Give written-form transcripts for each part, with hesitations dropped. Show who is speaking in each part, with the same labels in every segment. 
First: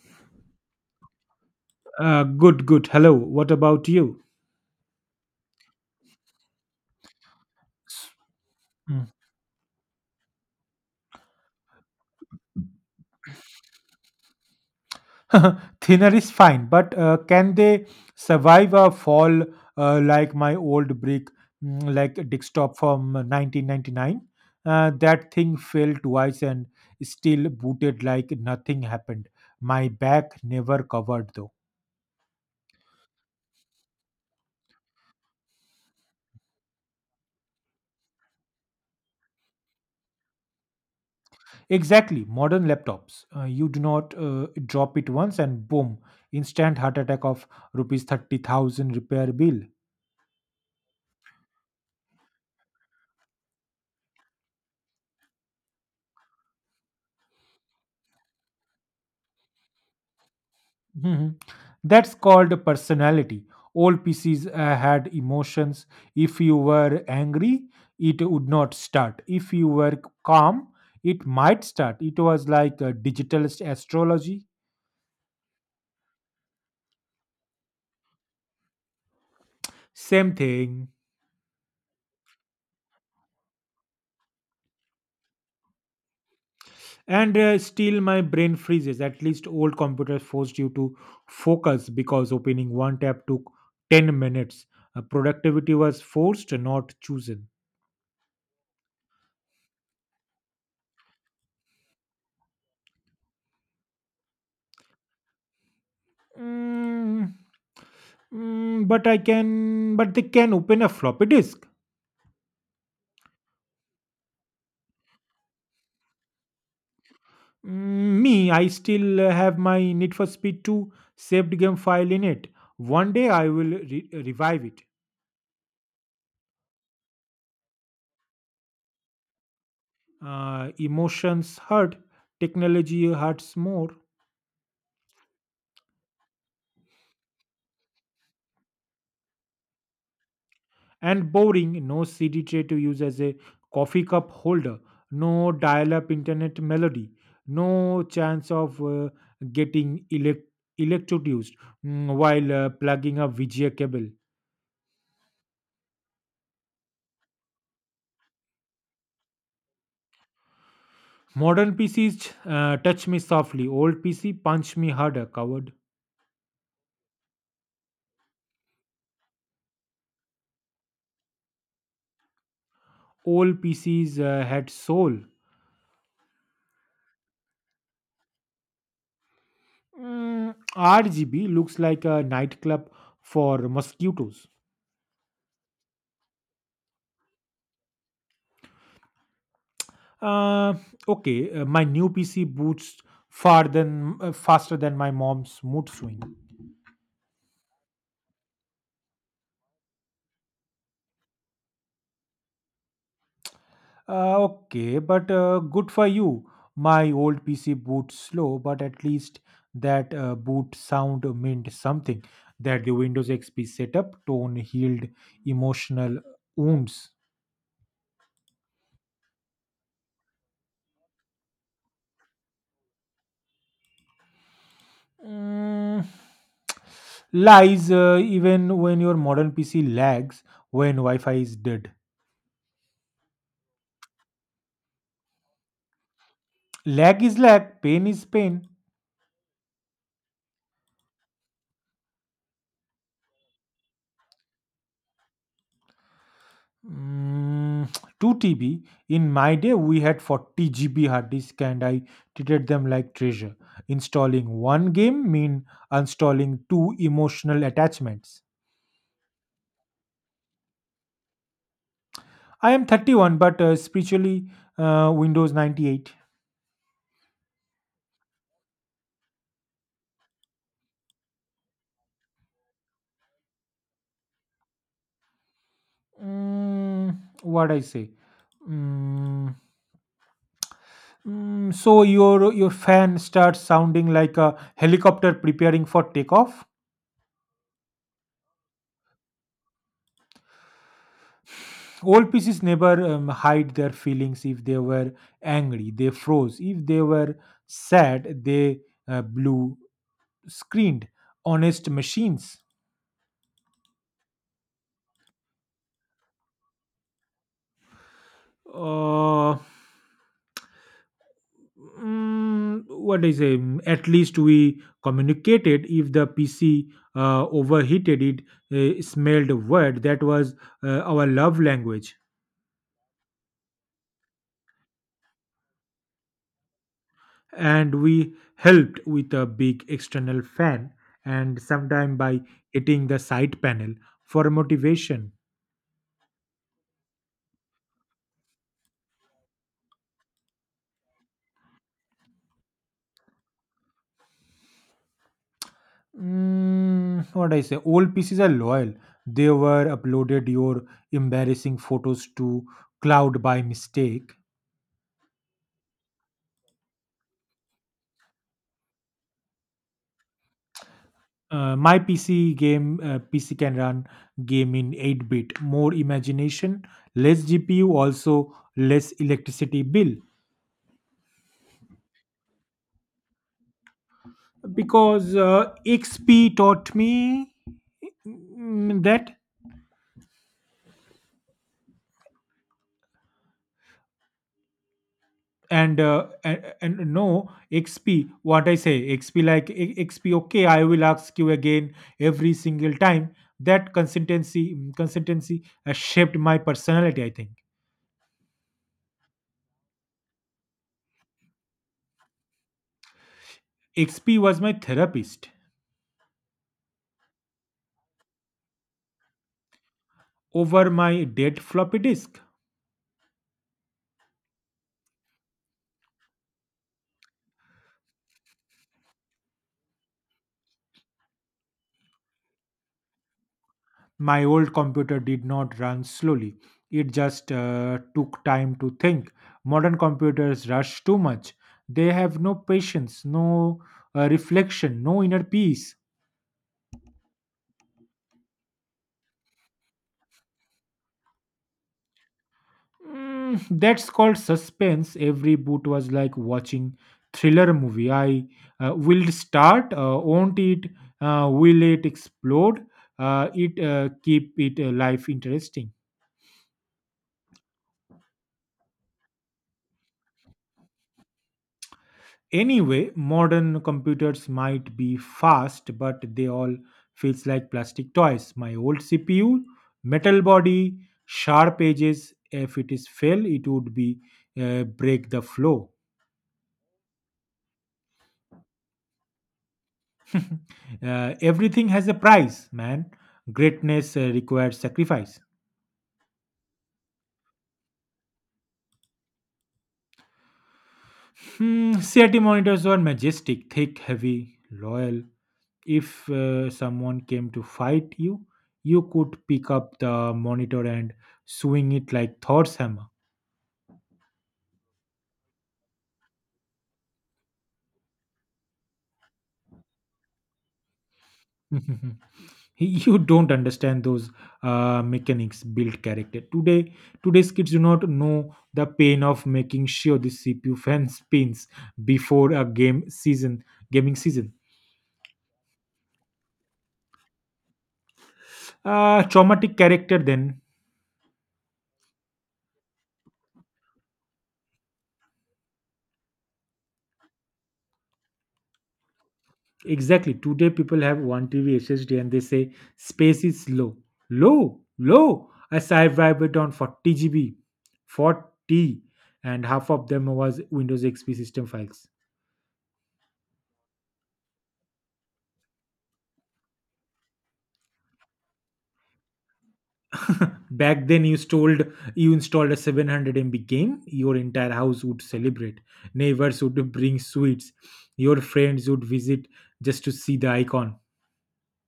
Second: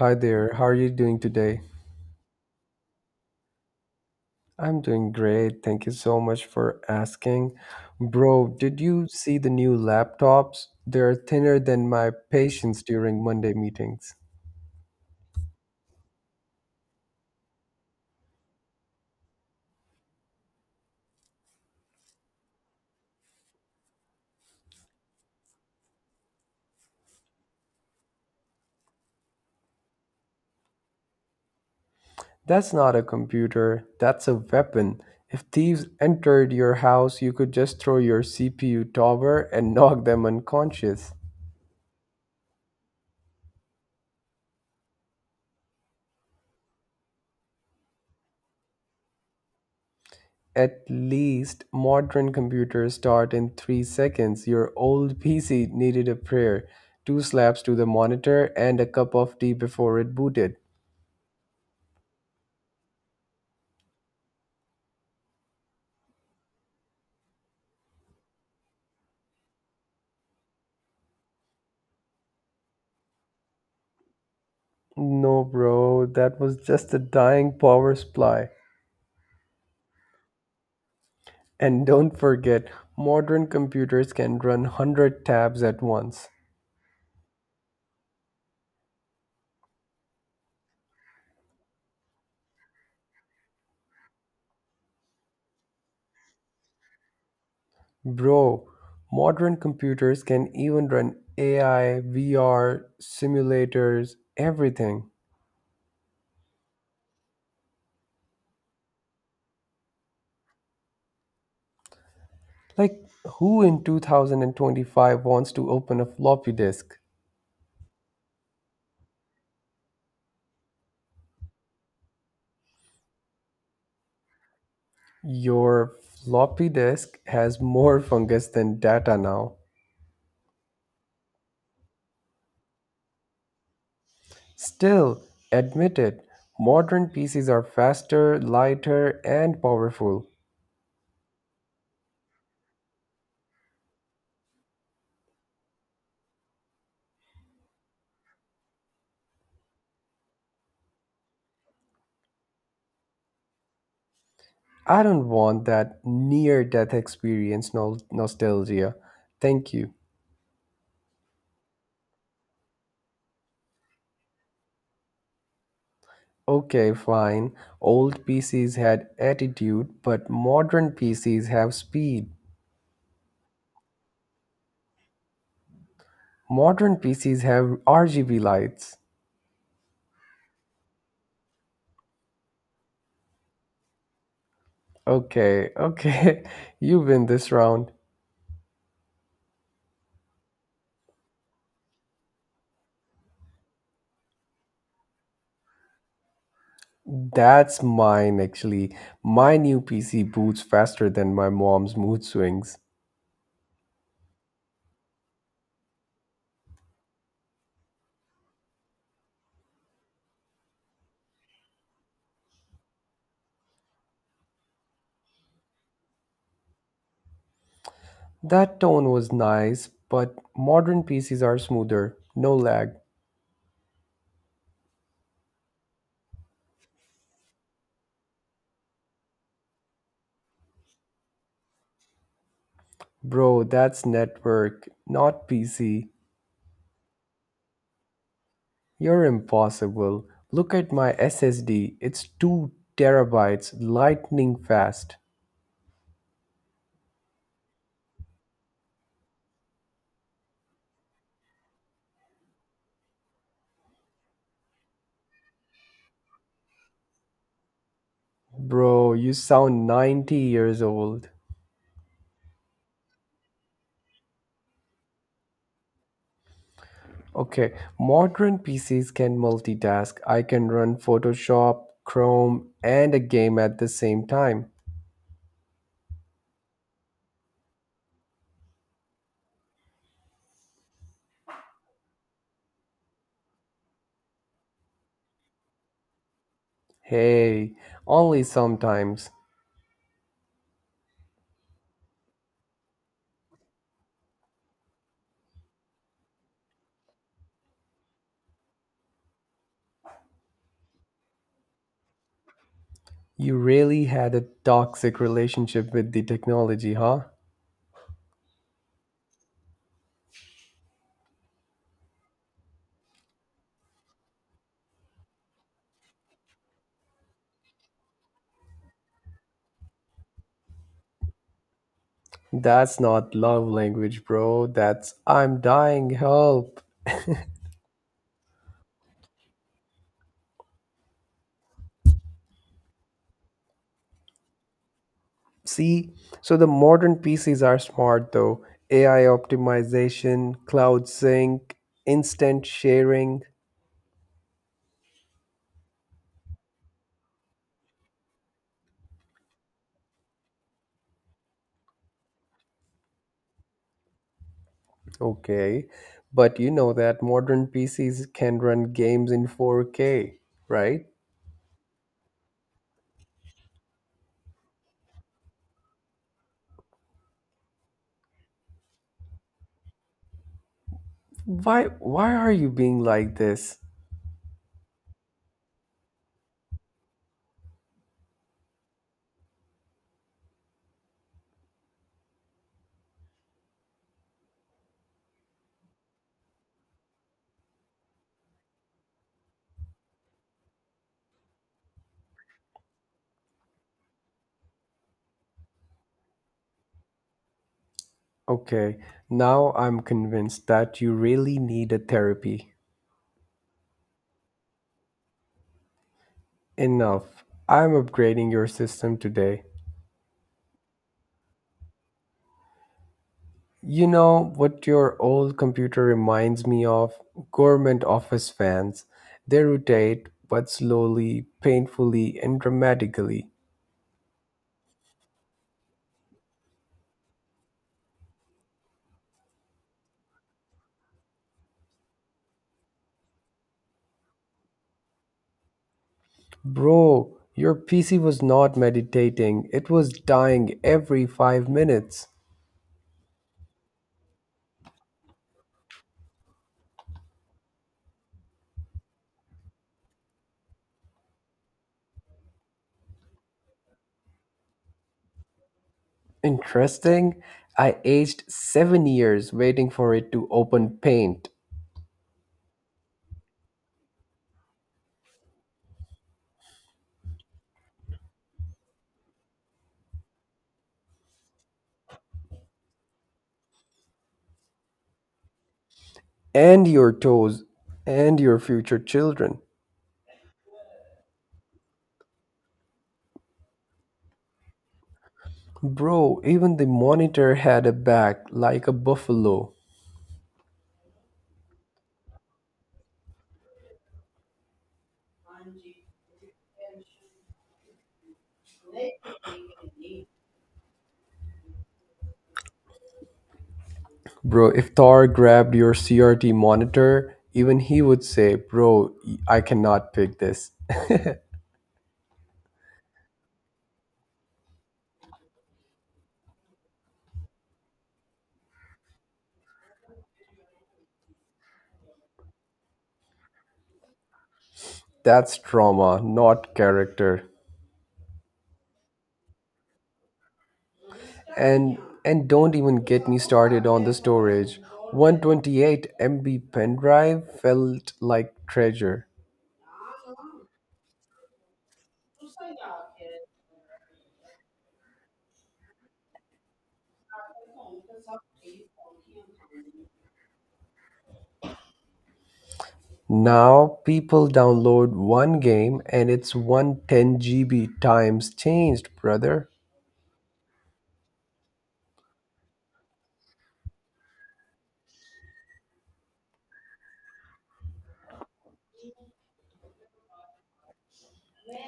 Speaker 1: Hi there, how are you doing today?
Speaker 2: Good, good. Hello. What about you?
Speaker 1: I'm doing great. Thank you so much for asking. Bro, did you
Speaker 2: Mm.
Speaker 1: see the new laptops? They're thinner than my patience during Monday meetings.
Speaker 2: Thinner is fine, but can they survive a fall like my old brick, like desktop from 1999? That thing fell twice and still booted like nothing happened. My back never covered though.
Speaker 1: That's not a computer, that's a weapon. If thieves entered your house, you could just throw your CPU tower and knock them unconscious.
Speaker 2: Exactly, modern laptops. You do not drop it once and boom, instant heart attack of rupees 30,000 repair bill.
Speaker 1: At least modern computers start in 3 seconds. Your old PC needed a prayer, two slaps to the monitor, and a cup of tea before it booted.
Speaker 2: Mhm. That's called personality. Old pieces had emotions. If you were angry, it would not start. If you were calm, it might start. It was like digital astrology.
Speaker 1: No, bro, that was just a dying power supply.
Speaker 2: Same thing.
Speaker 1: And don't forget, modern computers can run 100 tabs at once.
Speaker 2: And still, my brain freezes. At least old computers forced you to focus because opening one tab took 10 minutes. Productivity was forced, not chosen.
Speaker 1: Bro, modern computers can even run AI, VR, simulators, everything.
Speaker 2: Mm, but they can open a floppy disk.
Speaker 1: Like, who in 2025 wants to open a floppy disk?
Speaker 2: Me, I still have my Need for Speed 2 saved game file in it. One day I will revive it.
Speaker 1: Your floppy disk has more fungus than data now.
Speaker 2: Emotions hurt, technology hurts more.
Speaker 1: Still, admit it, modern PCs are faster, lighter, and powerful.
Speaker 2: And boring. No CD tray to use as a coffee cup holder, no dial up internet melody, no chance of getting electrocuted, while plugging a VGA cable.
Speaker 1: I don't want that near death experience nostalgia. Thank you.
Speaker 2: Modern PCs touch me softly, old PC punch me harder, coward.
Speaker 1: Okay, fine. Old PCs had attitude, but modern PCs have speed.
Speaker 2: Old PCs had soul.
Speaker 1: Modern PCs have RGB lights.
Speaker 2: RGB looks like a nightclub for mosquitoes.
Speaker 1: Okay, okay. You win this round.
Speaker 2: Uh, okay, my new PC boots far than faster than my mom's mood swing.
Speaker 1: That's mine, actually. My new PC boots faster than my mom's mood swings.
Speaker 2: Okay, but good for you. My old PC boots slow, but at least that boot sound meant something. That the Windows XP setup tone healed emotional wounds.
Speaker 1: That tone was nice, but modern PCs are smoother. No lag.
Speaker 2: Mm, Lies, even when your modern PC lags when Wi-Fi is dead.
Speaker 1: Bro, that's network, not PC.
Speaker 2: Lag is lag, pain is pain.
Speaker 1: You're impossible. Look at my SSD. It's 2 terabytes, lightning fast.
Speaker 2: Mm, 2 TB. In my day, we had 40 GB hard disk, and I treated them like treasure. Installing one game mean uninstalling two emotional attachments.
Speaker 1: Bro, you sound 90 years old.
Speaker 2: I am 31, but spiritually, Windows 98.
Speaker 1: Okay, modern PCs can multitask. I can run Photoshop, Chrome, and a game at the same time.
Speaker 2: Mm, what I say? Mm, so your fan starts sounding like a helicopter preparing for takeoff.
Speaker 1: Hey, only sometimes.
Speaker 2: Old pieces never hide their feelings. If they were angry, they froze. If they were sad, they blew, screamed. Honest machines.
Speaker 1: You really had a toxic relationship with the technology, huh?
Speaker 2: Uh, what is say? At least we communicated. If the PC overheated, it smelled word. That was our love language.
Speaker 1: That's not love language, bro. That's I'm dying, help.
Speaker 2: And we helped with a big external fan and sometime by hitting the side panel for motivation.
Speaker 1: See? So the modern PCs are smart though. AI optimization, cloud sync, instant sharing.
Speaker 2: What I say, old pieces are loyal. They were uploaded your embarrassing photos to cloud by mistake.
Speaker 1: Okay, but you know that modern PCs can run games in 4K, right?
Speaker 2: My PC game PC can run game in 8 bit, more imagination, less GPU, also less electricity bill.
Speaker 1: Why why are you being like this?
Speaker 2: Because XP taught me that. And no, XP, what I say, XP, like XP, okay. I will ask you again every single time that consistency has shaped my personality, I think.
Speaker 1: Okay, now I'm convinced that you really need a therapy.
Speaker 2: XP was my therapist
Speaker 1: Enough. I'm upgrading your system today.
Speaker 2: over my dead floppy disk.
Speaker 1: You know what your old computer reminds me of? Government office fans. They rotate, but slowly, painfully, and dramatically.
Speaker 2: My old computer did not run slowly, it just took time to think. Modern computers rush too much. They have no patience, no reflection, no inner peace.
Speaker 1: Bro, your PC was not meditating, it was dying every 5 minutes.
Speaker 2: That's called suspense. Every boot was like watching thriller movie. I will it start, won't it, will it explode? It keep it life interesting.
Speaker 1: Interesting. I aged 7 years waiting for it to open paint.
Speaker 2: Anyway, modern computers might be fast, but they all feels like plastic toys. My old CPU, metal body, sharp edges. If it is fail, it would be break the flow.
Speaker 1: And your toes. And your future children.
Speaker 2: Everything has a price, man. Greatness requires sacrifice.
Speaker 1: Bro, even the monitor had a back like a buffalo.
Speaker 2: CRT monitors were majestic, thick, heavy, loyal. If someone came to fight you, you could pick up the monitor and swing it like Thor's hammer.
Speaker 1: Bro, if Thor grabbed your CRT monitor, even he would say, Bro, I cannot pick this.
Speaker 2: You don't understand. Those mechanics build character. Today's kids do not know the pain of making sure the CPU fan spins before a game season gaming season.
Speaker 1: That's trauma, not character.
Speaker 2: Traumatic character then.
Speaker 1: And and don't even get me started on the storage. 128 MB pen drive felt like treasure.
Speaker 2: Exactly. Today people have one TV SSD and they say space is low. Low, low. I survived it on 40 GB. 40. And half of them was Windows XP system files.
Speaker 1: Now people download one game and it's 110 GB times changed, brother.
Speaker 2: Back then you installed a 700 MB game, your entire house would celebrate. Neighbors would bring sweets. Your friends would visit just to see the icon.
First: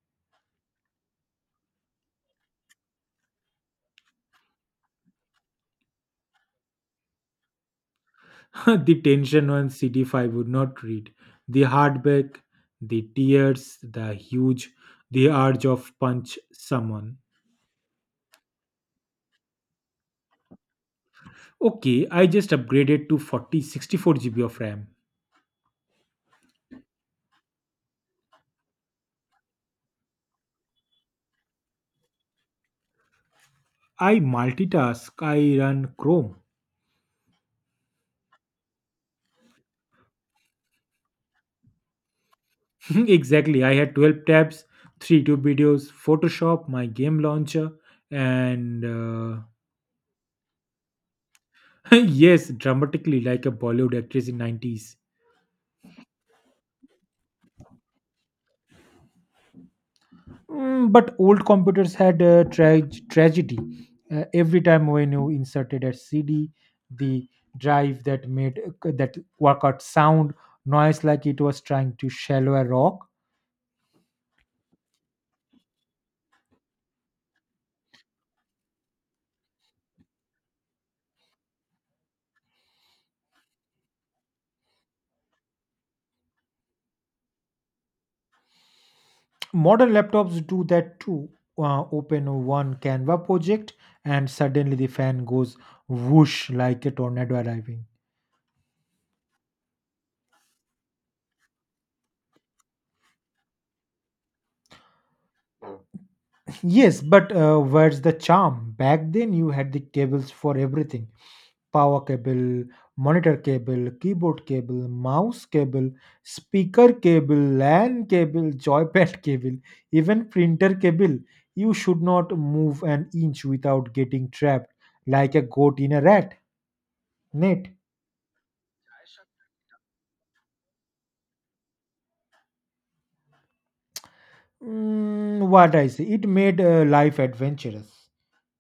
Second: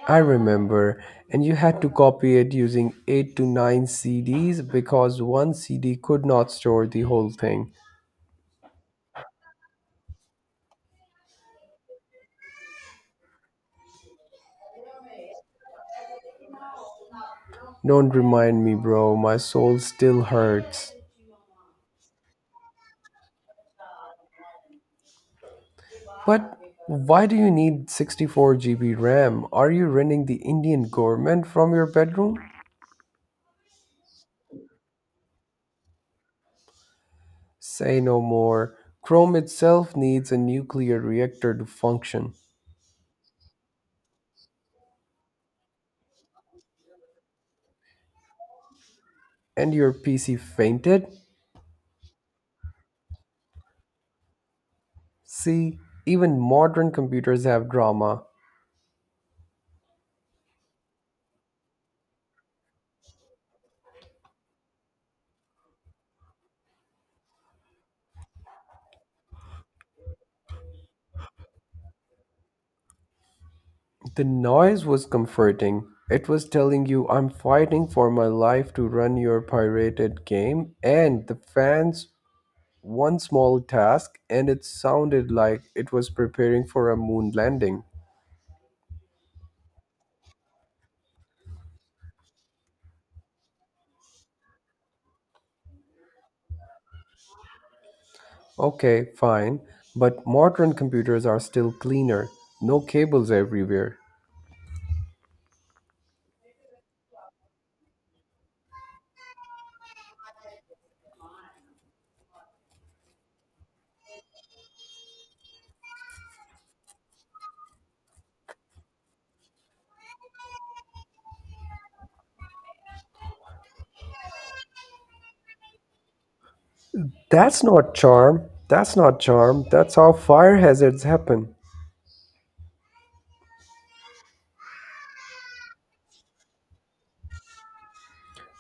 Speaker 1: I remember, and you had to copy it using 8 to 9 C Ds because one CD could not store the whole thing.
Speaker 2: The tension on CD5 would not read. The heartbreak, the tears, the huge, the urge of punch someone.
Speaker 1: Don't remind me, bro, my soul still hurts.
Speaker 2: Okay, I just upgraded to 40 64 GB of RAM.
Speaker 1: But why do you need 64 GB RAM? Are you running the Indian government from your bedroom?
Speaker 2: I multitask, I run Chrome.
Speaker 1: Say no more. Chrome itself needs a nuclear reactor to function.
Speaker 2: Exactly, I had 12 tabs, 3 YouTube videos, Photoshop, my game launcher, and
Speaker 1: And your PC fainted?
Speaker 2: Yes, dramatically like a Bollywood actress in 90s.
Speaker 1: See, even modern computers have drama.
Speaker 2: But old computers had a tragedy. Every time when you inserted a CD, the drive that made that work out sound noise like it was trying to shallow a rock.
Speaker 1: The noise was comforting. It was telling you I'm fighting for my life to run your pirated game, and the fans one small task and it sounded like it was preparing for a moon landing.
Speaker 2: Modern laptops do that too. Open one Canva project, and suddenly the fan goes whoosh like a tornado arriving.
Speaker 1: Okay, fine, but modern computers are still cleaner, no cables everywhere.
Speaker 2: Yes, but where's the charm? Back then, you had the cables for everything. Power cable, monitor cable, keyboard cable, mouse cable, speaker cable, LAN cable, joypad cable, even printer cable. You should not move an inch without getting trapped like a goat in a rat
Speaker 1: That's
Speaker 2: net.
Speaker 1: not charm. That's not charm. That's how fire hazards happen.
Speaker 2: What I say, it made life adventurous.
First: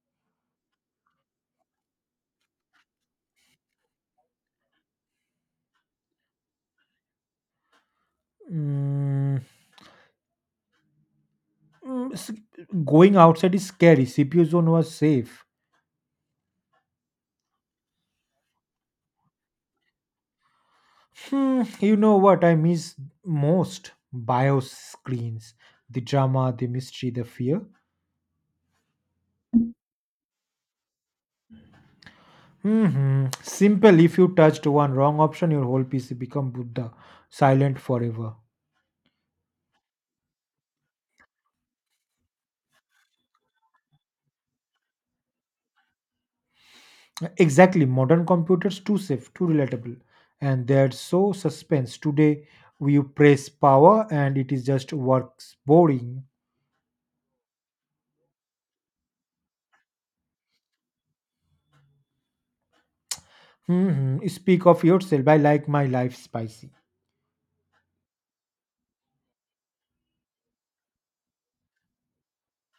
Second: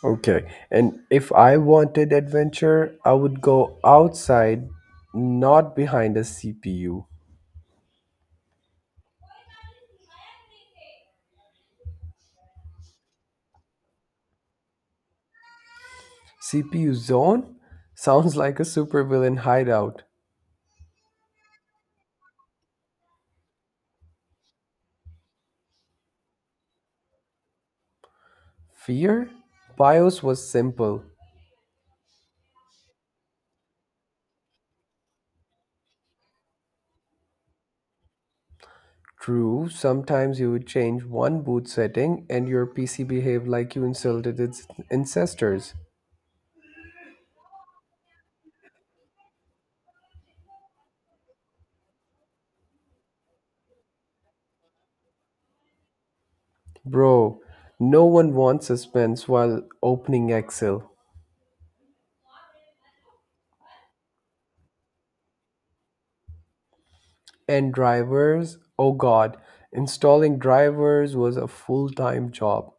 Speaker 1: Okay, and if I wanted adventure, I would go outside, not behind a CPU.
Speaker 2: Mm, mm, s- going outside is scary. CPU zone was safe.
Speaker 1: CPU zone? Sounds like a supervillain hideout.
Speaker 2: You know what I miss most? Bio screens. The drama, the mystery, the fear.
Speaker 1: Fear? BIOS was simple.
Speaker 2: Simple. If you touched one wrong option, your whole PC become Buddha, silent forever.
Speaker 1: True, sometimes you would change one boot setting and your PC behaved like you insulted its ancestors.
Speaker 2: Exactly. Modern computers too safe, too relatable, and they're so suspense. Today, you press power, and it is just works boring.
Speaker 1: Bro, no one wants suspense while opening Excel.
Speaker 2: Speak of yourself. I like my life spicy.
Speaker 1: And drivers, oh god, installing drivers was a full time job.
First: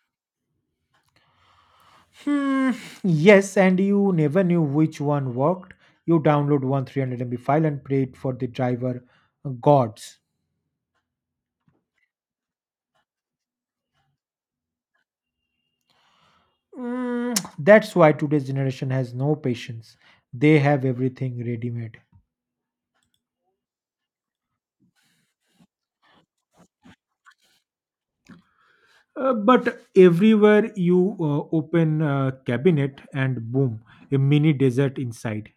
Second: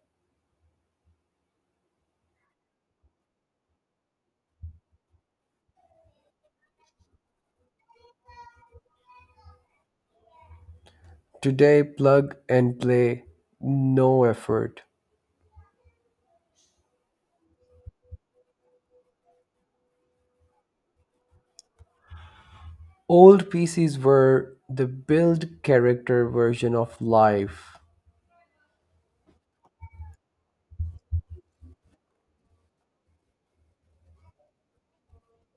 Speaker 2: Hmm, yes, and you never knew which one worked. You download one 300 MB file and prayed for the driver gods.
Speaker 1: Today, plug and play, no effort.
Speaker 2: That's why today's generation has no patience. They have everything ready made.
Speaker 1: Old PCs were the build character version of life.
Speaker 2: But everywhere you open a cabinet and boom, a mini desert inside.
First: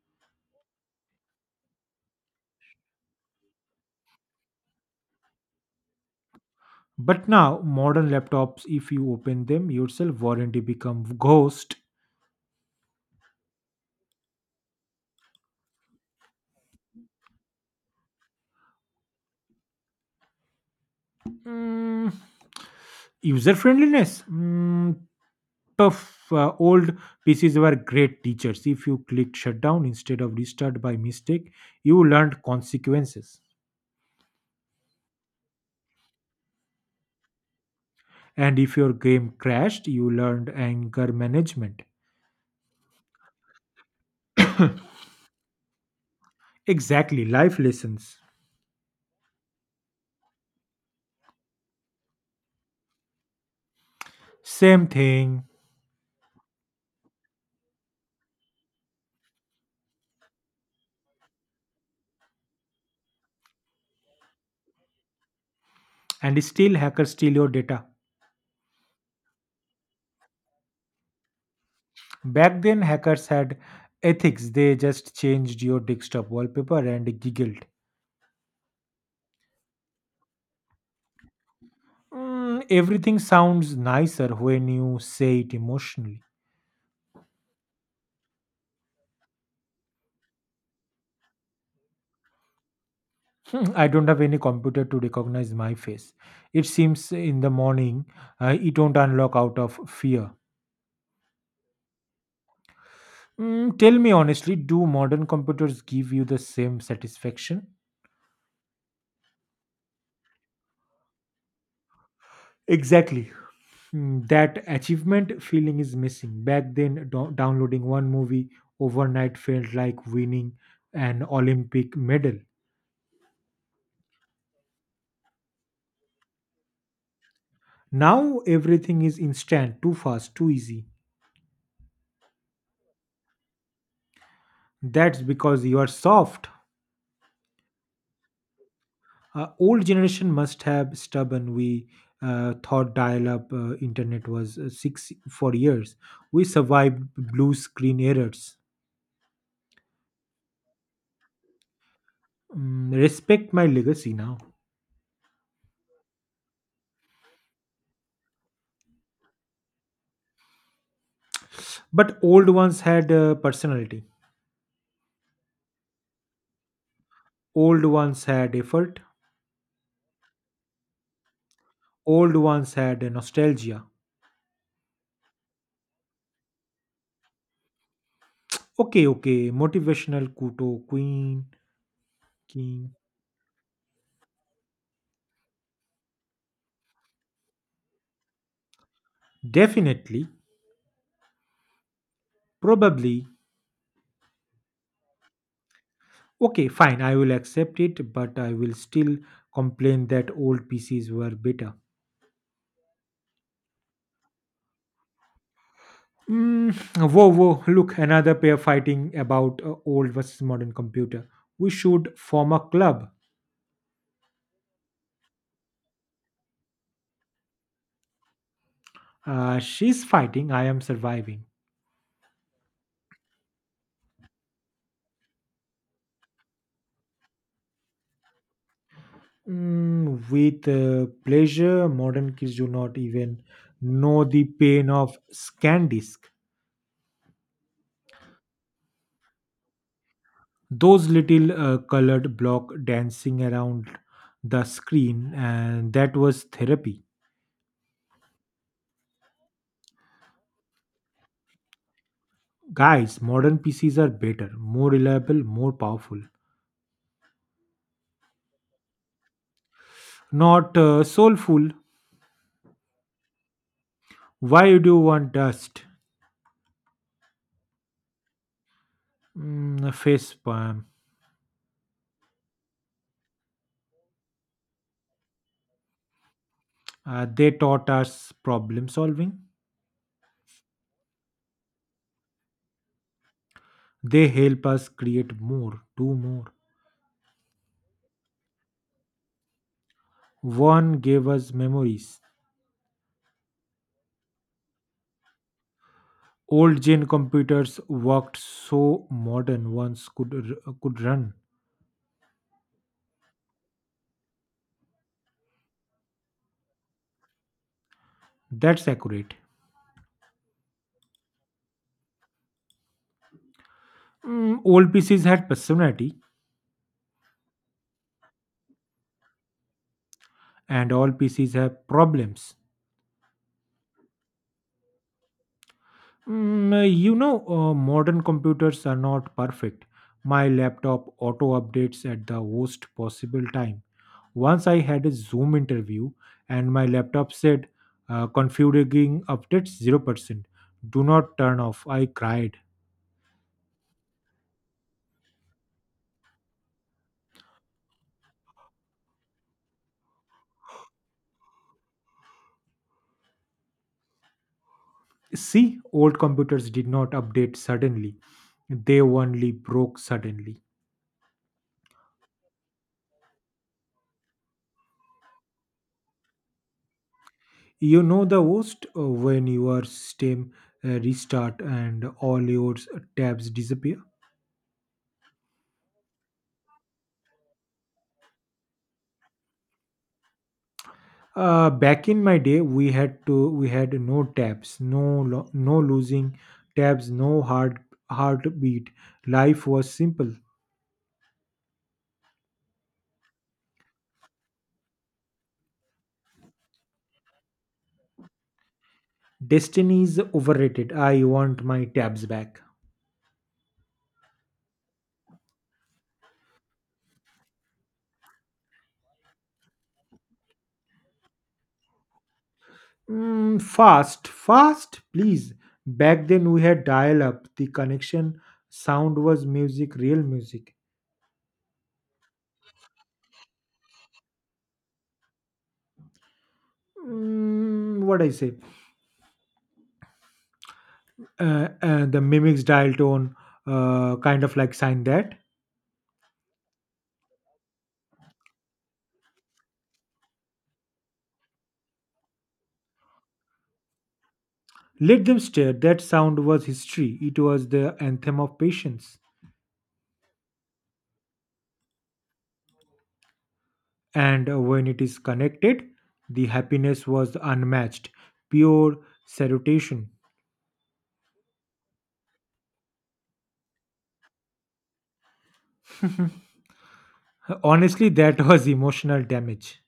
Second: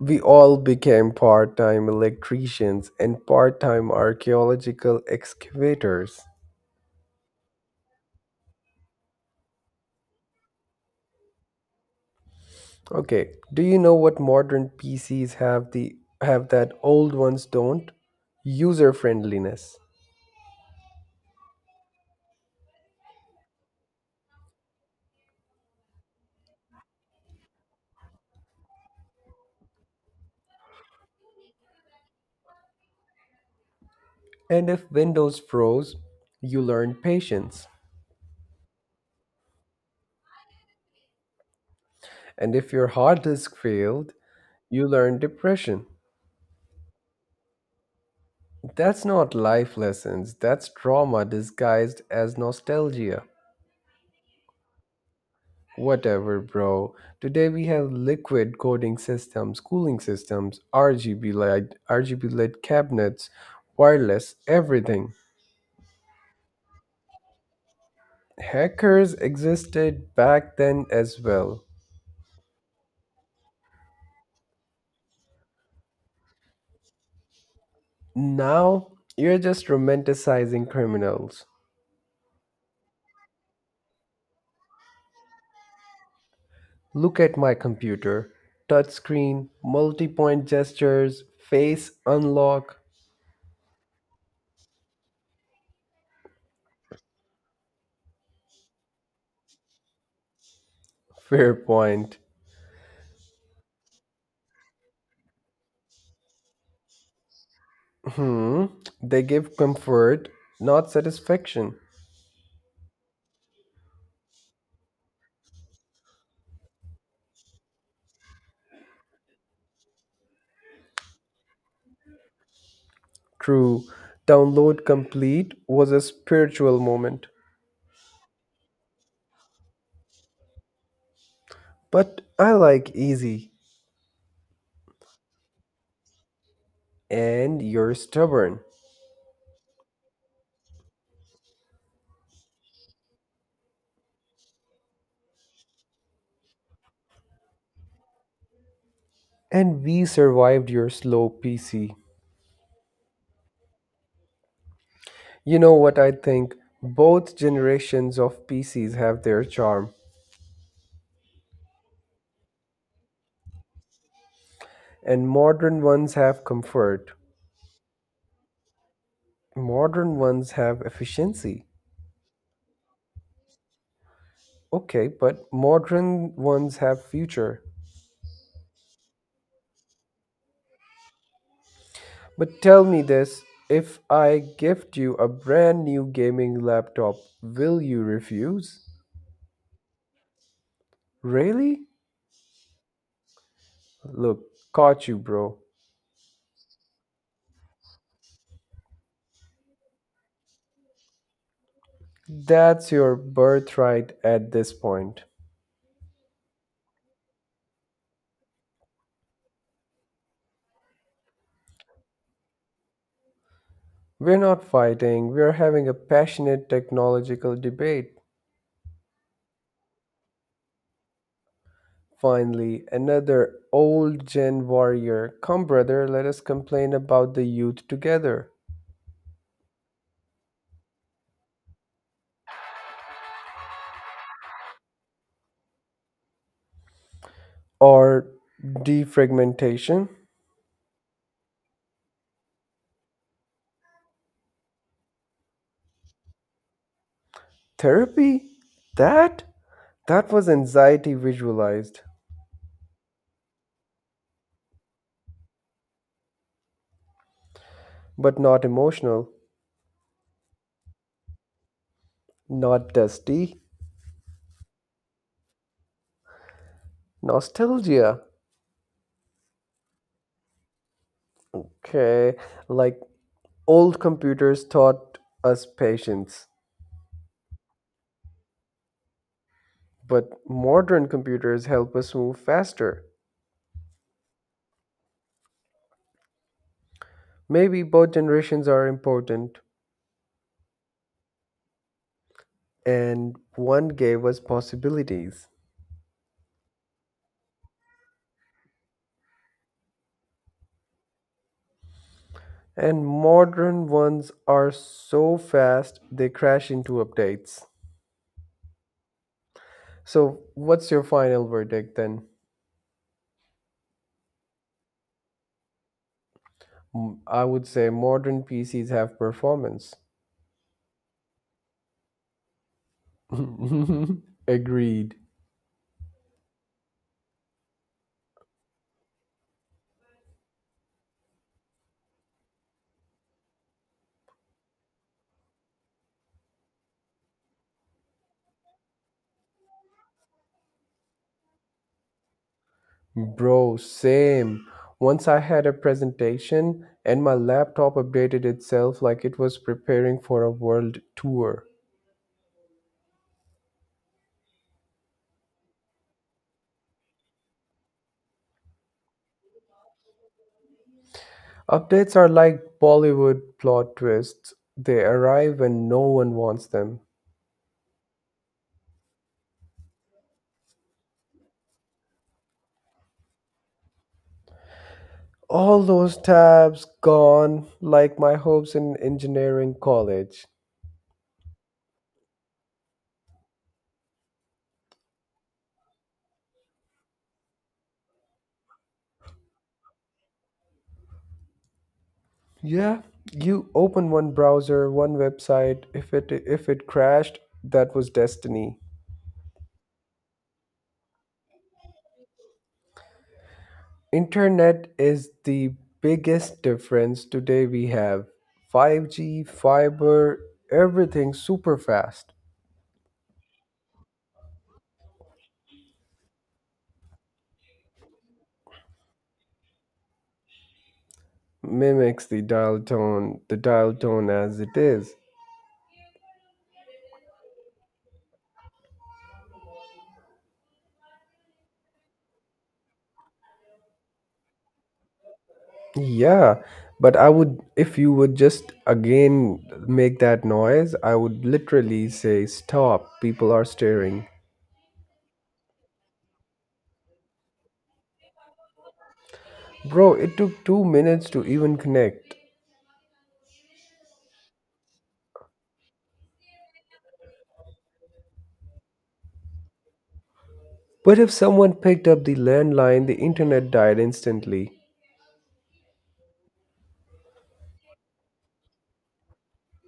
Speaker 1: We all became part time electricians and part time archaeological excavators.
Speaker 2: But now, modern laptops, if you open them yourself, warranty become ghost.
Speaker 1: Okay, do you know what modern PCs have that old ones don't? User friendliness.
Speaker 2: Mm, user friendliness. Mm, of old PCs were great teachers. If you clicked shutdown instead of restart by mistake, you learned consequences.
Speaker 1: And if Windows froze, you learned patience.
Speaker 2: And if your game crashed, you learned anger management.
Speaker 1: And if your hard disk failed, you learned depression.
Speaker 2: Exactly, life lessons.
Speaker 1: That's not life lessons, that's trauma disguised as nostalgia.
Speaker 2: Same thing.
Speaker 1: Whatever, bro. Today we have liquid coding systems, cooling systems, RGB light, RGB LED cabinets, wireless, everything.
Speaker 2: And still, hackers steal your data.
Speaker 1: Hackers existed back then as well.
Speaker 2: Back then, hackers had ethics, they just changed your desktop wallpaper and giggled.
Speaker 1: Now you're just romanticizing criminals.
Speaker 2: Everything sounds nicer when you say it emotionally.
Speaker 1: Look at my computer. Touchscreen, multi-point gestures, face unlock.
Speaker 2: I don't have any computer to recognize my face. It seems in the morning it won't unlock out of fear.
Speaker 1: Fair point.
Speaker 2: Tell me honestly, do modern computers give you the same satisfaction?
Speaker 1: Hmm. They give comfort, not satisfaction.
Speaker 2: Exactly. That achievement feeling is missing. Back then, downloading one movie overnight felt like winning an Olympic medal.
Speaker 1: True, Download Complete was a spiritual moment.
Speaker 2: Now everything is instant, too fast, too easy.
Speaker 1: But I like easy,
Speaker 2: That's because you are soft.
Speaker 1: and you're stubborn.
Speaker 2: Old generation must have stubborn. We thought dial-up internet was six for years. We survived blue screen errors.
Speaker 1: And we survived your slow PC.
Speaker 2: Respect my legacy now.
Speaker 1: You know what I think? Both generations of PCs have their charm,
Speaker 2: But old ones had personality.
Speaker 1: and modern ones have comfort.
Speaker 2: Old ones had effort.
Speaker 1: Modern ones have efficiency.
Speaker 2: Old ones had nostalgia.
Speaker 1: Okay, but modern ones have future.
Speaker 2: Okay, okay, motivational kuto queen.
Speaker 1: But tell
Speaker 2: King.
Speaker 1: me this, if I gift you a brand new gaming laptop, will you refuse?
Speaker 2: Definitely.
Speaker 1: Really?
Speaker 2: Probably.
Speaker 1: Look, caught you, bro.
Speaker 2: Okay, fine, I will accept it, but I will still complain that old PCs were better.
Speaker 1: That's your birthright at this point.
Speaker 2: Mm, Whoa, whoa, look, another pair fighting about old versus modern computer. We should form a club.
Speaker 1: We're not fighting, we're having a passionate technological debate.
Speaker 2: She's fighting, I am surviving.
Speaker 1: Finally, another old gen warrior. Come, brother, let us complain about the youth together.
Speaker 2: With pleasure, modern kids do not even know the pain of scan disk.
Speaker 1: Or defragmentation.
Speaker 2: Those little colored block dancing around the screen, and that was therapy.
Speaker 1: Therapy? That? That was anxiety visualized,
Speaker 2: Guys, modern PCs are better, more reliable, more powerful,
Speaker 1: but not emotional,
Speaker 2: not soulful.
Speaker 1: not dusty.
Speaker 2: Why you do you want dust?
Speaker 1: Nostalgia.
Speaker 2: Face palm.
Speaker 1: Okay, like old computers taught us patience,
Speaker 2: They taught us problem solving.
Speaker 1: but modern computers help us move faster.
Speaker 2: They help us create more, do more.
Speaker 1: Maybe both generations are important,
Speaker 2: One gave us memories.
Speaker 1: and one gave us possibilities.
Speaker 2: Old gen computers worked so modern ones could run.
Speaker 1: And modern ones are so fast they crash into updates.
Speaker 2: That's accurate.
Speaker 1: So, what's your final verdict then?
Speaker 2: Old PCs had personality,
Speaker 1: I would say modern PCs have performance.
Speaker 2: and all PCs have problems.
Speaker 1: Agreed.
Speaker 2: Modern computers are not perfect. My laptop auto updates at the worst possible time. Once I had a Zoom interview and my laptop said, configuring updates 0%. Do not turn off. I cried.
Speaker 1: Bro, same. Once I had a presentation and my laptop updated itself like it was preparing for a world tour.
Speaker 2: See, old computers did not update suddenly, they only broke suddenly.
Speaker 1: Updates are like Bollywood plot twists, they arrive when no one wants them.
Speaker 2: You know the worst when your system restart and all your tabs disappear.
Speaker 1: All those tabs gone, like my hopes in engineering college.
Speaker 2: Back in my day, we had no tabs, no losing tabs, no hard heartbeat. Life was simple.
Speaker 1: Yeah, you open one browser, one website. If it crashed, that was destiny.
Speaker 2: Destiny is overrated. I want my tabs back.
Speaker 1: Internet is the biggest difference today we have. 5G, fiber, everything super fast.
Speaker 2: Fast, fast, please. Back then we had dial up. The connection sound was music, real music.
Speaker 1: Mimics the dial tone as it is.
Speaker 2: What I say? The mimics dial tone, kind of like sign that.
Speaker 1: Yeah, but I would, if you would just again make that noise, I would literally say stop. People are staring.
Speaker 2: Let them stare. That sound was history. It was the anthem of patience.
Speaker 1: Bro, it took 2 minutes to even connect.
Speaker 2: And when it is connected, the happiness was unmatched. Pure salutation.
Speaker 1: But if someone picked up the landline, the internet died instantly.
Speaker 2: Honestly, that was emotional damage.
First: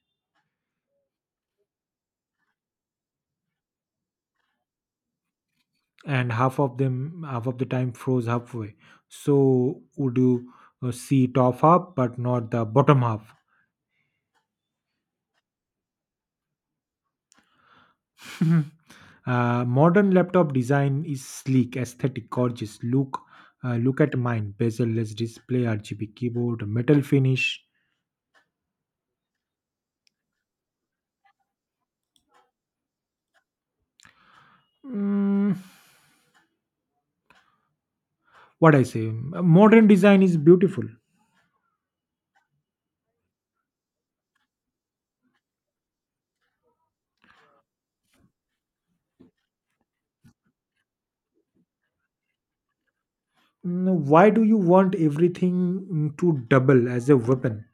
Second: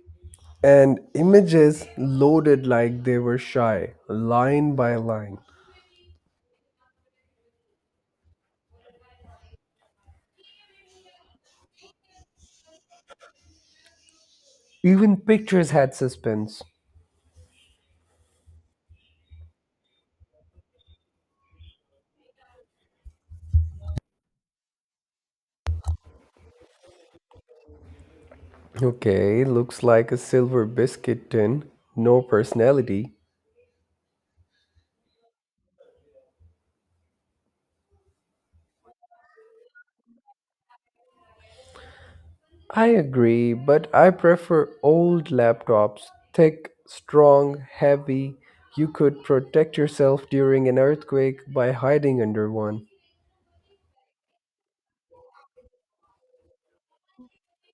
Speaker 1: And images loaded like they were shy, line by line.
Speaker 2: And half of them, half of the time, froze halfway. So would you see top half, but not the bottom half?
Speaker 1: Even pictures had suspense.
Speaker 2: Mhm. Modern laptop design is sleek, aesthetic, gorgeous. Look at mine: bezel-less display, RGB keyboard, metal finish.
Speaker 1: Okay, looks like a silver biscuit tin. No personality.
Speaker 2: Mm, what I say? Modern design is beautiful.
Speaker 1: I agree, but I prefer old laptops. Thick, strong, heavy. You could protect yourself during an earthquake by hiding under one.
Speaker 2: Why do you want everything to double as a weapon?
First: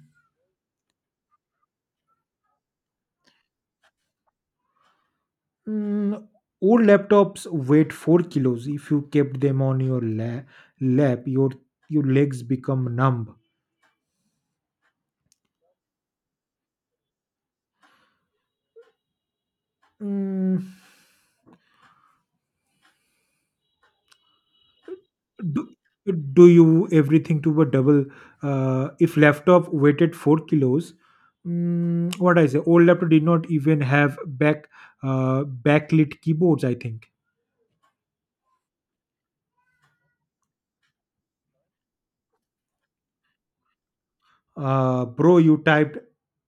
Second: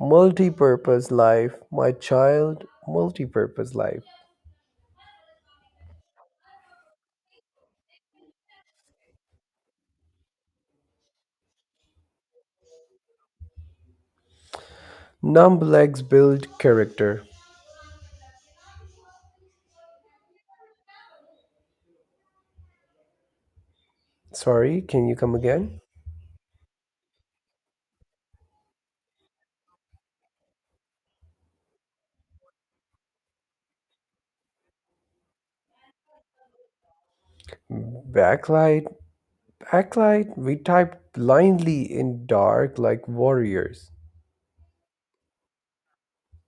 Speaker 1: Multi-purpose life, my child, multi-purpose life.
Speaker 2: Mm, old laptops weighed 4 kilos. If you kept them on your lap, your legs become numb.
Speaker 1: Numb legs build character.
Speaker 2: Mm,
Speaker 1: Sorry, can you come
Speaker 2: do,
Speaker 1: again?
Speaker 2: do you everything to a double, if laptop weighted 4 kilos, what I say old laptop did not even have back uh, backlit keyboards, I think.
Speaker 1: Backlight, backlight, we typed blindly in dark like warriors.
Speaker 2: Bro, you typed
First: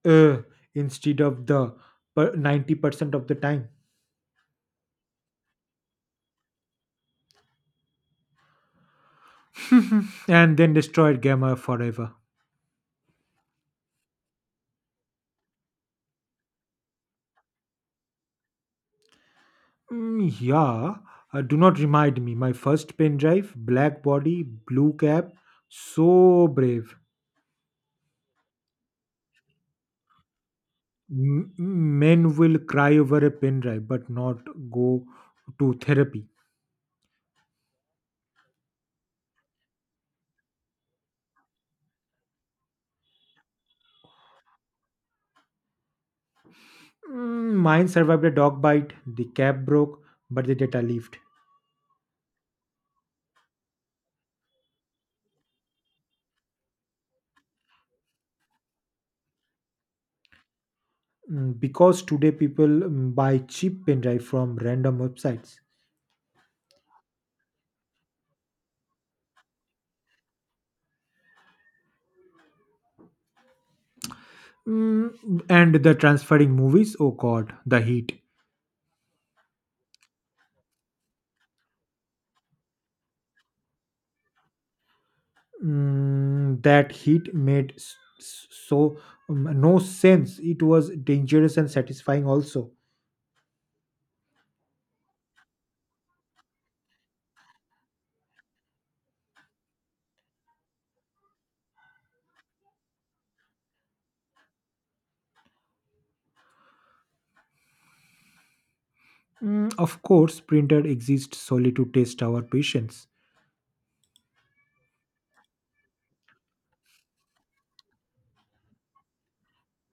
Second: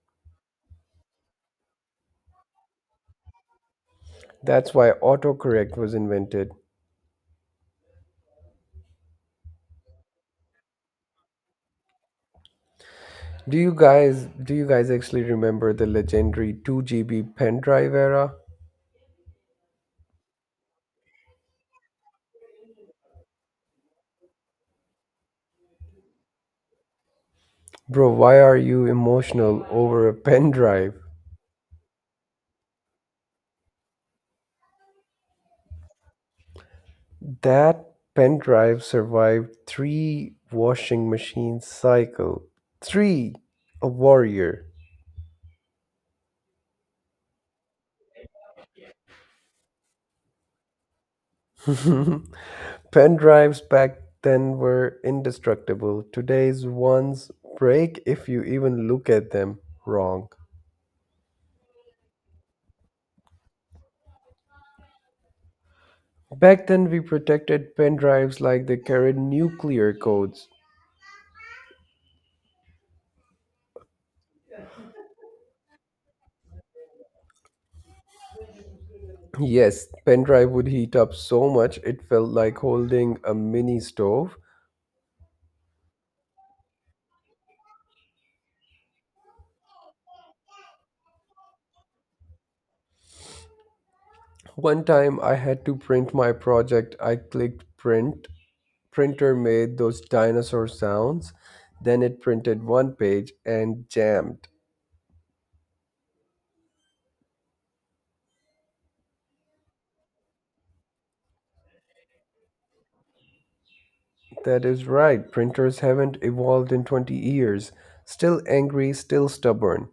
Speaker 2: uh, instead of the 90% of the time.
Speaker 1: That's why autocorrect was invented.
Speaker 2: And then destroyed gamma forever.
Speaker 1: Do you guys actually remember the legendary 2 GB pen drive era?
Speaker 2: Yeah, do not remind me. My first pen drive, black body, blue cap. So brave.
Speaker 1: Bro, why are you emotional over a pen drive?
Speaker 2: Men will cry over a pen drive but not go to therapy.
Speaker 1: That pen drive survived three washing machine cycle. Three! A warrior.
Speaker 2: Mine survived a dog bite, the cap broke, but the data lived.
Speaker 1: Pen drives back then were indestructible. Today's ones break if you even look at them wrong.
Speaker 2: Because today people buy cheap pen drive from random websites.
Speaker 1: Back then, we protected pen drives like they carried nuclear codes.
Speaker 2: And the transferring movies, oh god, the heat.
Speaker 1: Yes, pen drive would heat up so much it felt like holding a mini stove.
Speaker 2: That heat made so no sense. It was dangerous and satisfying also.
Speaker 1: One time I had to print my project, I clicked printer made those dinosaur sounds. Then it printed one page and jammed.
Speaker 2: Of course, printer exists solely to test our patience.
Speaker 1: That is right, printers haven't evolved in 20 years. Still angry, still stubborn.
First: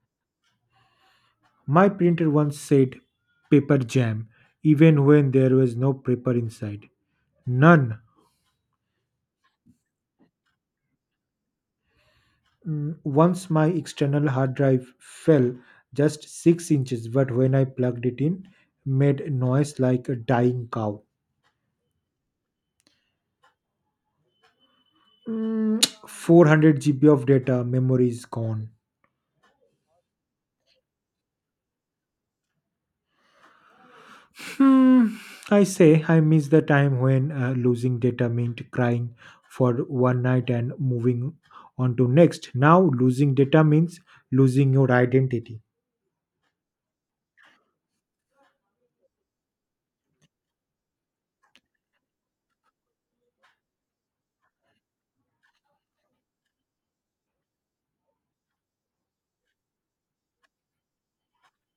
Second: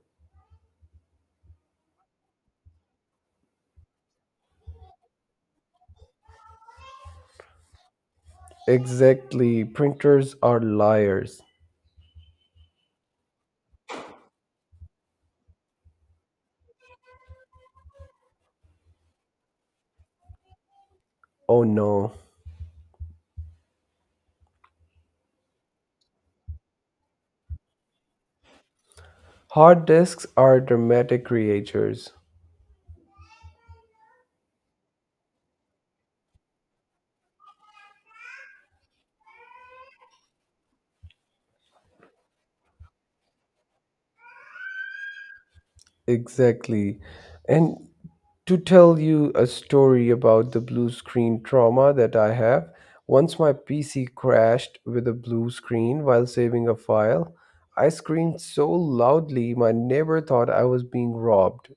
Speaker 2: My printer once said paper jam, even when there was no paper inside. None.
Speaker 1: Exactly, printers are liars.
Speaker 2: Once my external hard drive fell just 6 inches, but when I plugged it in, made noise like a dying cow.
Speaker 1: Oh no.
Speaker 2: 400 GB of data, memory is gone.
Speaker 1: Hard disks are dramatic creatures.
Speaker 2: Hmm, I say I miss the time when losing data meant crying for one night and moving on to next. Now losing data means losing your identity.
Speaker 1: Exactly. And to tell you a story about the blue screen trauma that I have, once my PC crashed with a blue screen while saving a file, I screamed so loudly my neighbor thought I was being robbed.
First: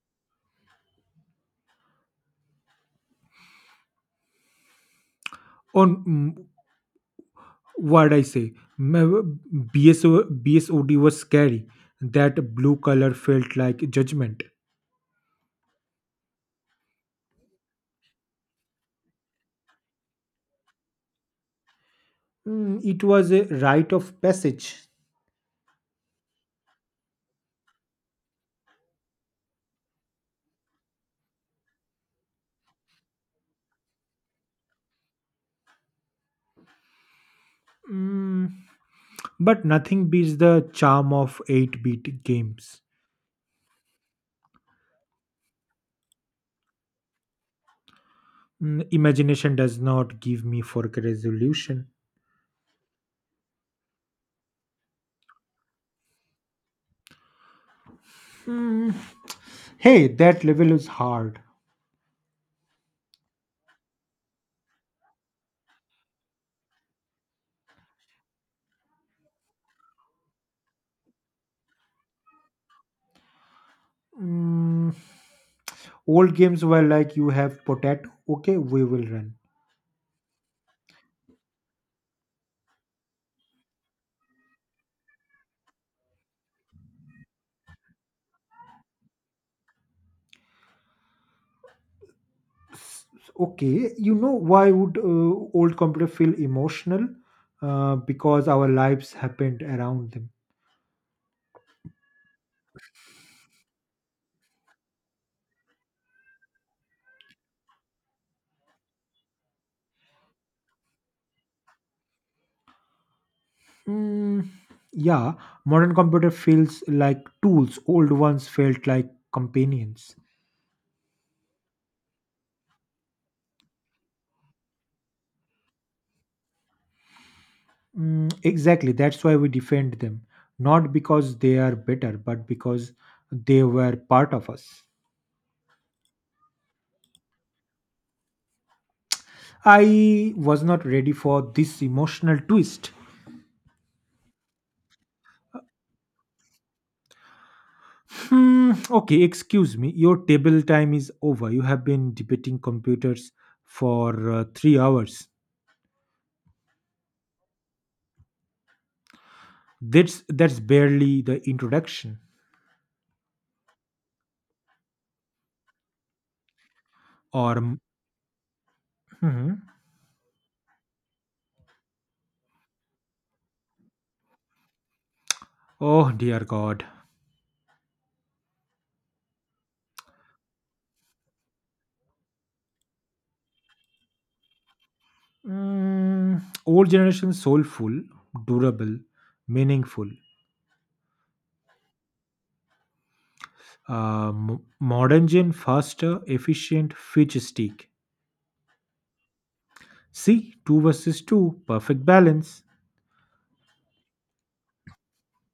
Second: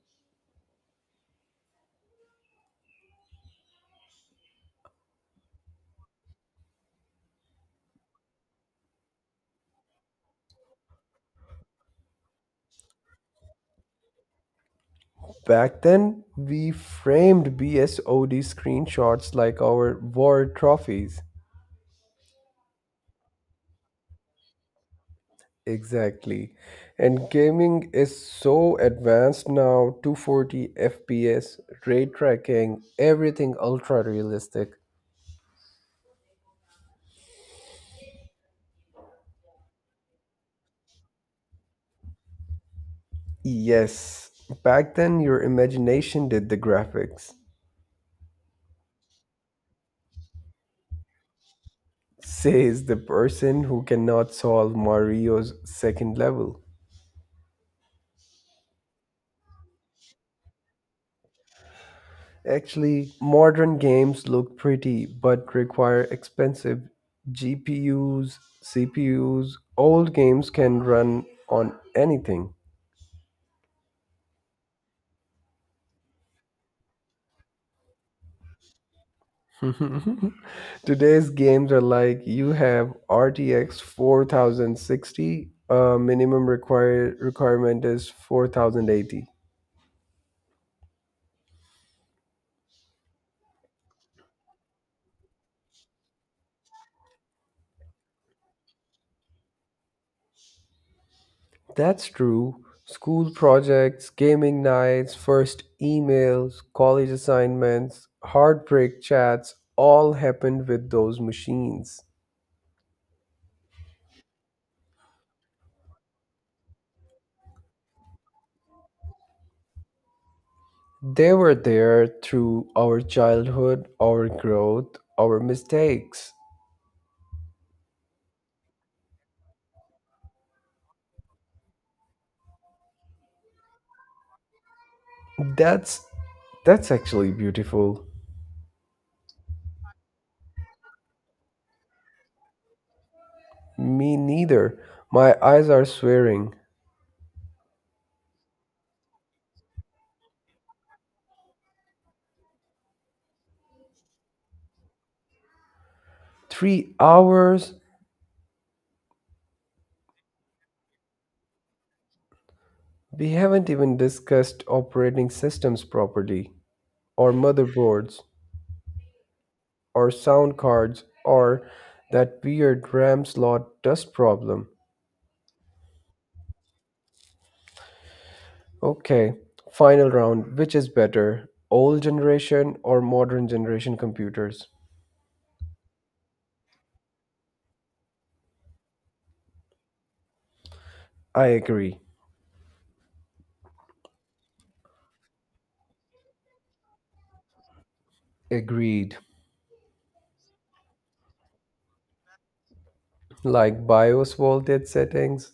Speaker 2: On mm, what I say, M- BSO, BSOD was scary. That blue color felt like judgment.
Speaker 1: Back then, we framed BSOD screenshots like our war trophies.
Speaker 2: It was a rite of passage.
Speaker 1: Exactly. And gaming is so advanced now 240 FPS, ray tracking, everything ultra realistic.
Speaker 2: Mm, but nothing beats the charm of 8-bit games.
Speaker 1: Yes, back then your imagination did the graphics,
Speaker 2: Imagination does not give me for resolution.
Speaker 1: says the person who cannot solve Mario's second level.
Speaker 2: Mm, Hey, that level is hard.
Speaker 1: Actually, modern games look pretty but require expensive GPUs, CPUs. Old games can run on anything.
Speaker 2: Mm, old games were like you have potato. Okay, we will run.
Speaker 1: Today's games are like you have RTX 4060, minimum required requirement is 4080.
Speaker 2: S- Okay, you know why would old computer feel emotional? Because our lives happened around them.
Speaker 1: That's true. School projects, gaming nights, first emails, college assignments, heartbreak chats all happened with those machines.
Speaker 2: Mm, yeah, modern computer feels like tools. Old ones felt like companions.
Speaker 1: They were there through our childhood, our growth, our mistakes.
Speaker 2: Exactly. That's why we defend them, not because they are better, but because they were part of us.
Speaker 1: That's that's actually beautiful.
Speaker 2: I was not ready for this emotional twist.
Speaker 1: Me neither. My eyes are swearing.
Speaker 2: Okay, excuse me. Your table time is over. You have been debating computers for 3 hours.
Speaker 1: 3 hours?
Speaker 2: That's barely the introduction
Speaker 1: We haven't even discussed operating systems properly, or
Speaker 2: or
Speaker 1: motherboards,
Speaker 2: mhm.
Speaker 1: or sound cards, or that weird RAM slot dust problem.
Speaker 2: Oh dear god.
Speaker 1: Okay, final round. Which is better, old generation or modern generation computers?
Speaker 2: Mm, old generation soulful, durable, meaningful.
Speaker 1: I agree.
Speaker 2: Modern gen faster, efficient, futuristic.
Speaker 1: Agreed.
Speaker 2: See, 2 versus 2, perfect balance.
Speaker 1: Like BIOS voltage settings,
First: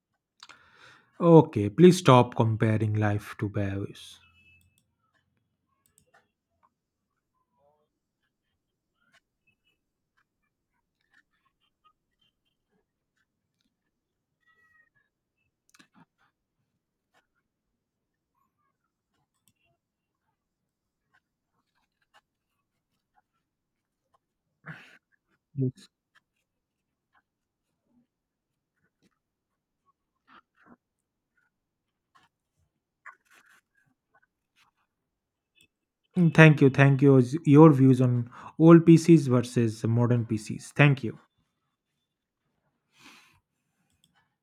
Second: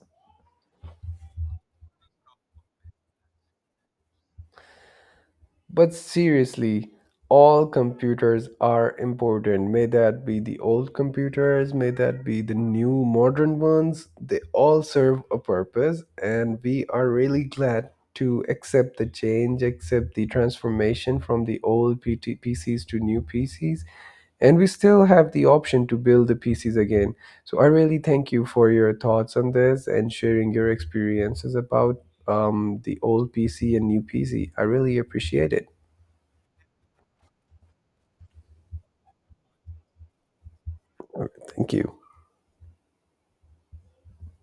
Speaker 2: Okay, please stop comparing life to bears.
Speaker 1: but seriously, all computers are important. May that be the old computers, may that be the new modern ones, they all serve a purpose, and we are really glad to accept the change, accept the transformation from the old PCs to new PCs, and we still have the option
Speaker 2: Yes.
Speaker 1: to build the PCs again. So I really thank you for your thoughts on this and sharing your experiences about the old PC and new PC. I really appreciate it.
Speaker 2: Thank you. Thank you. Your views on old PCs versus modern PCs. Thank you.
Speaker 1: All right, Thank you.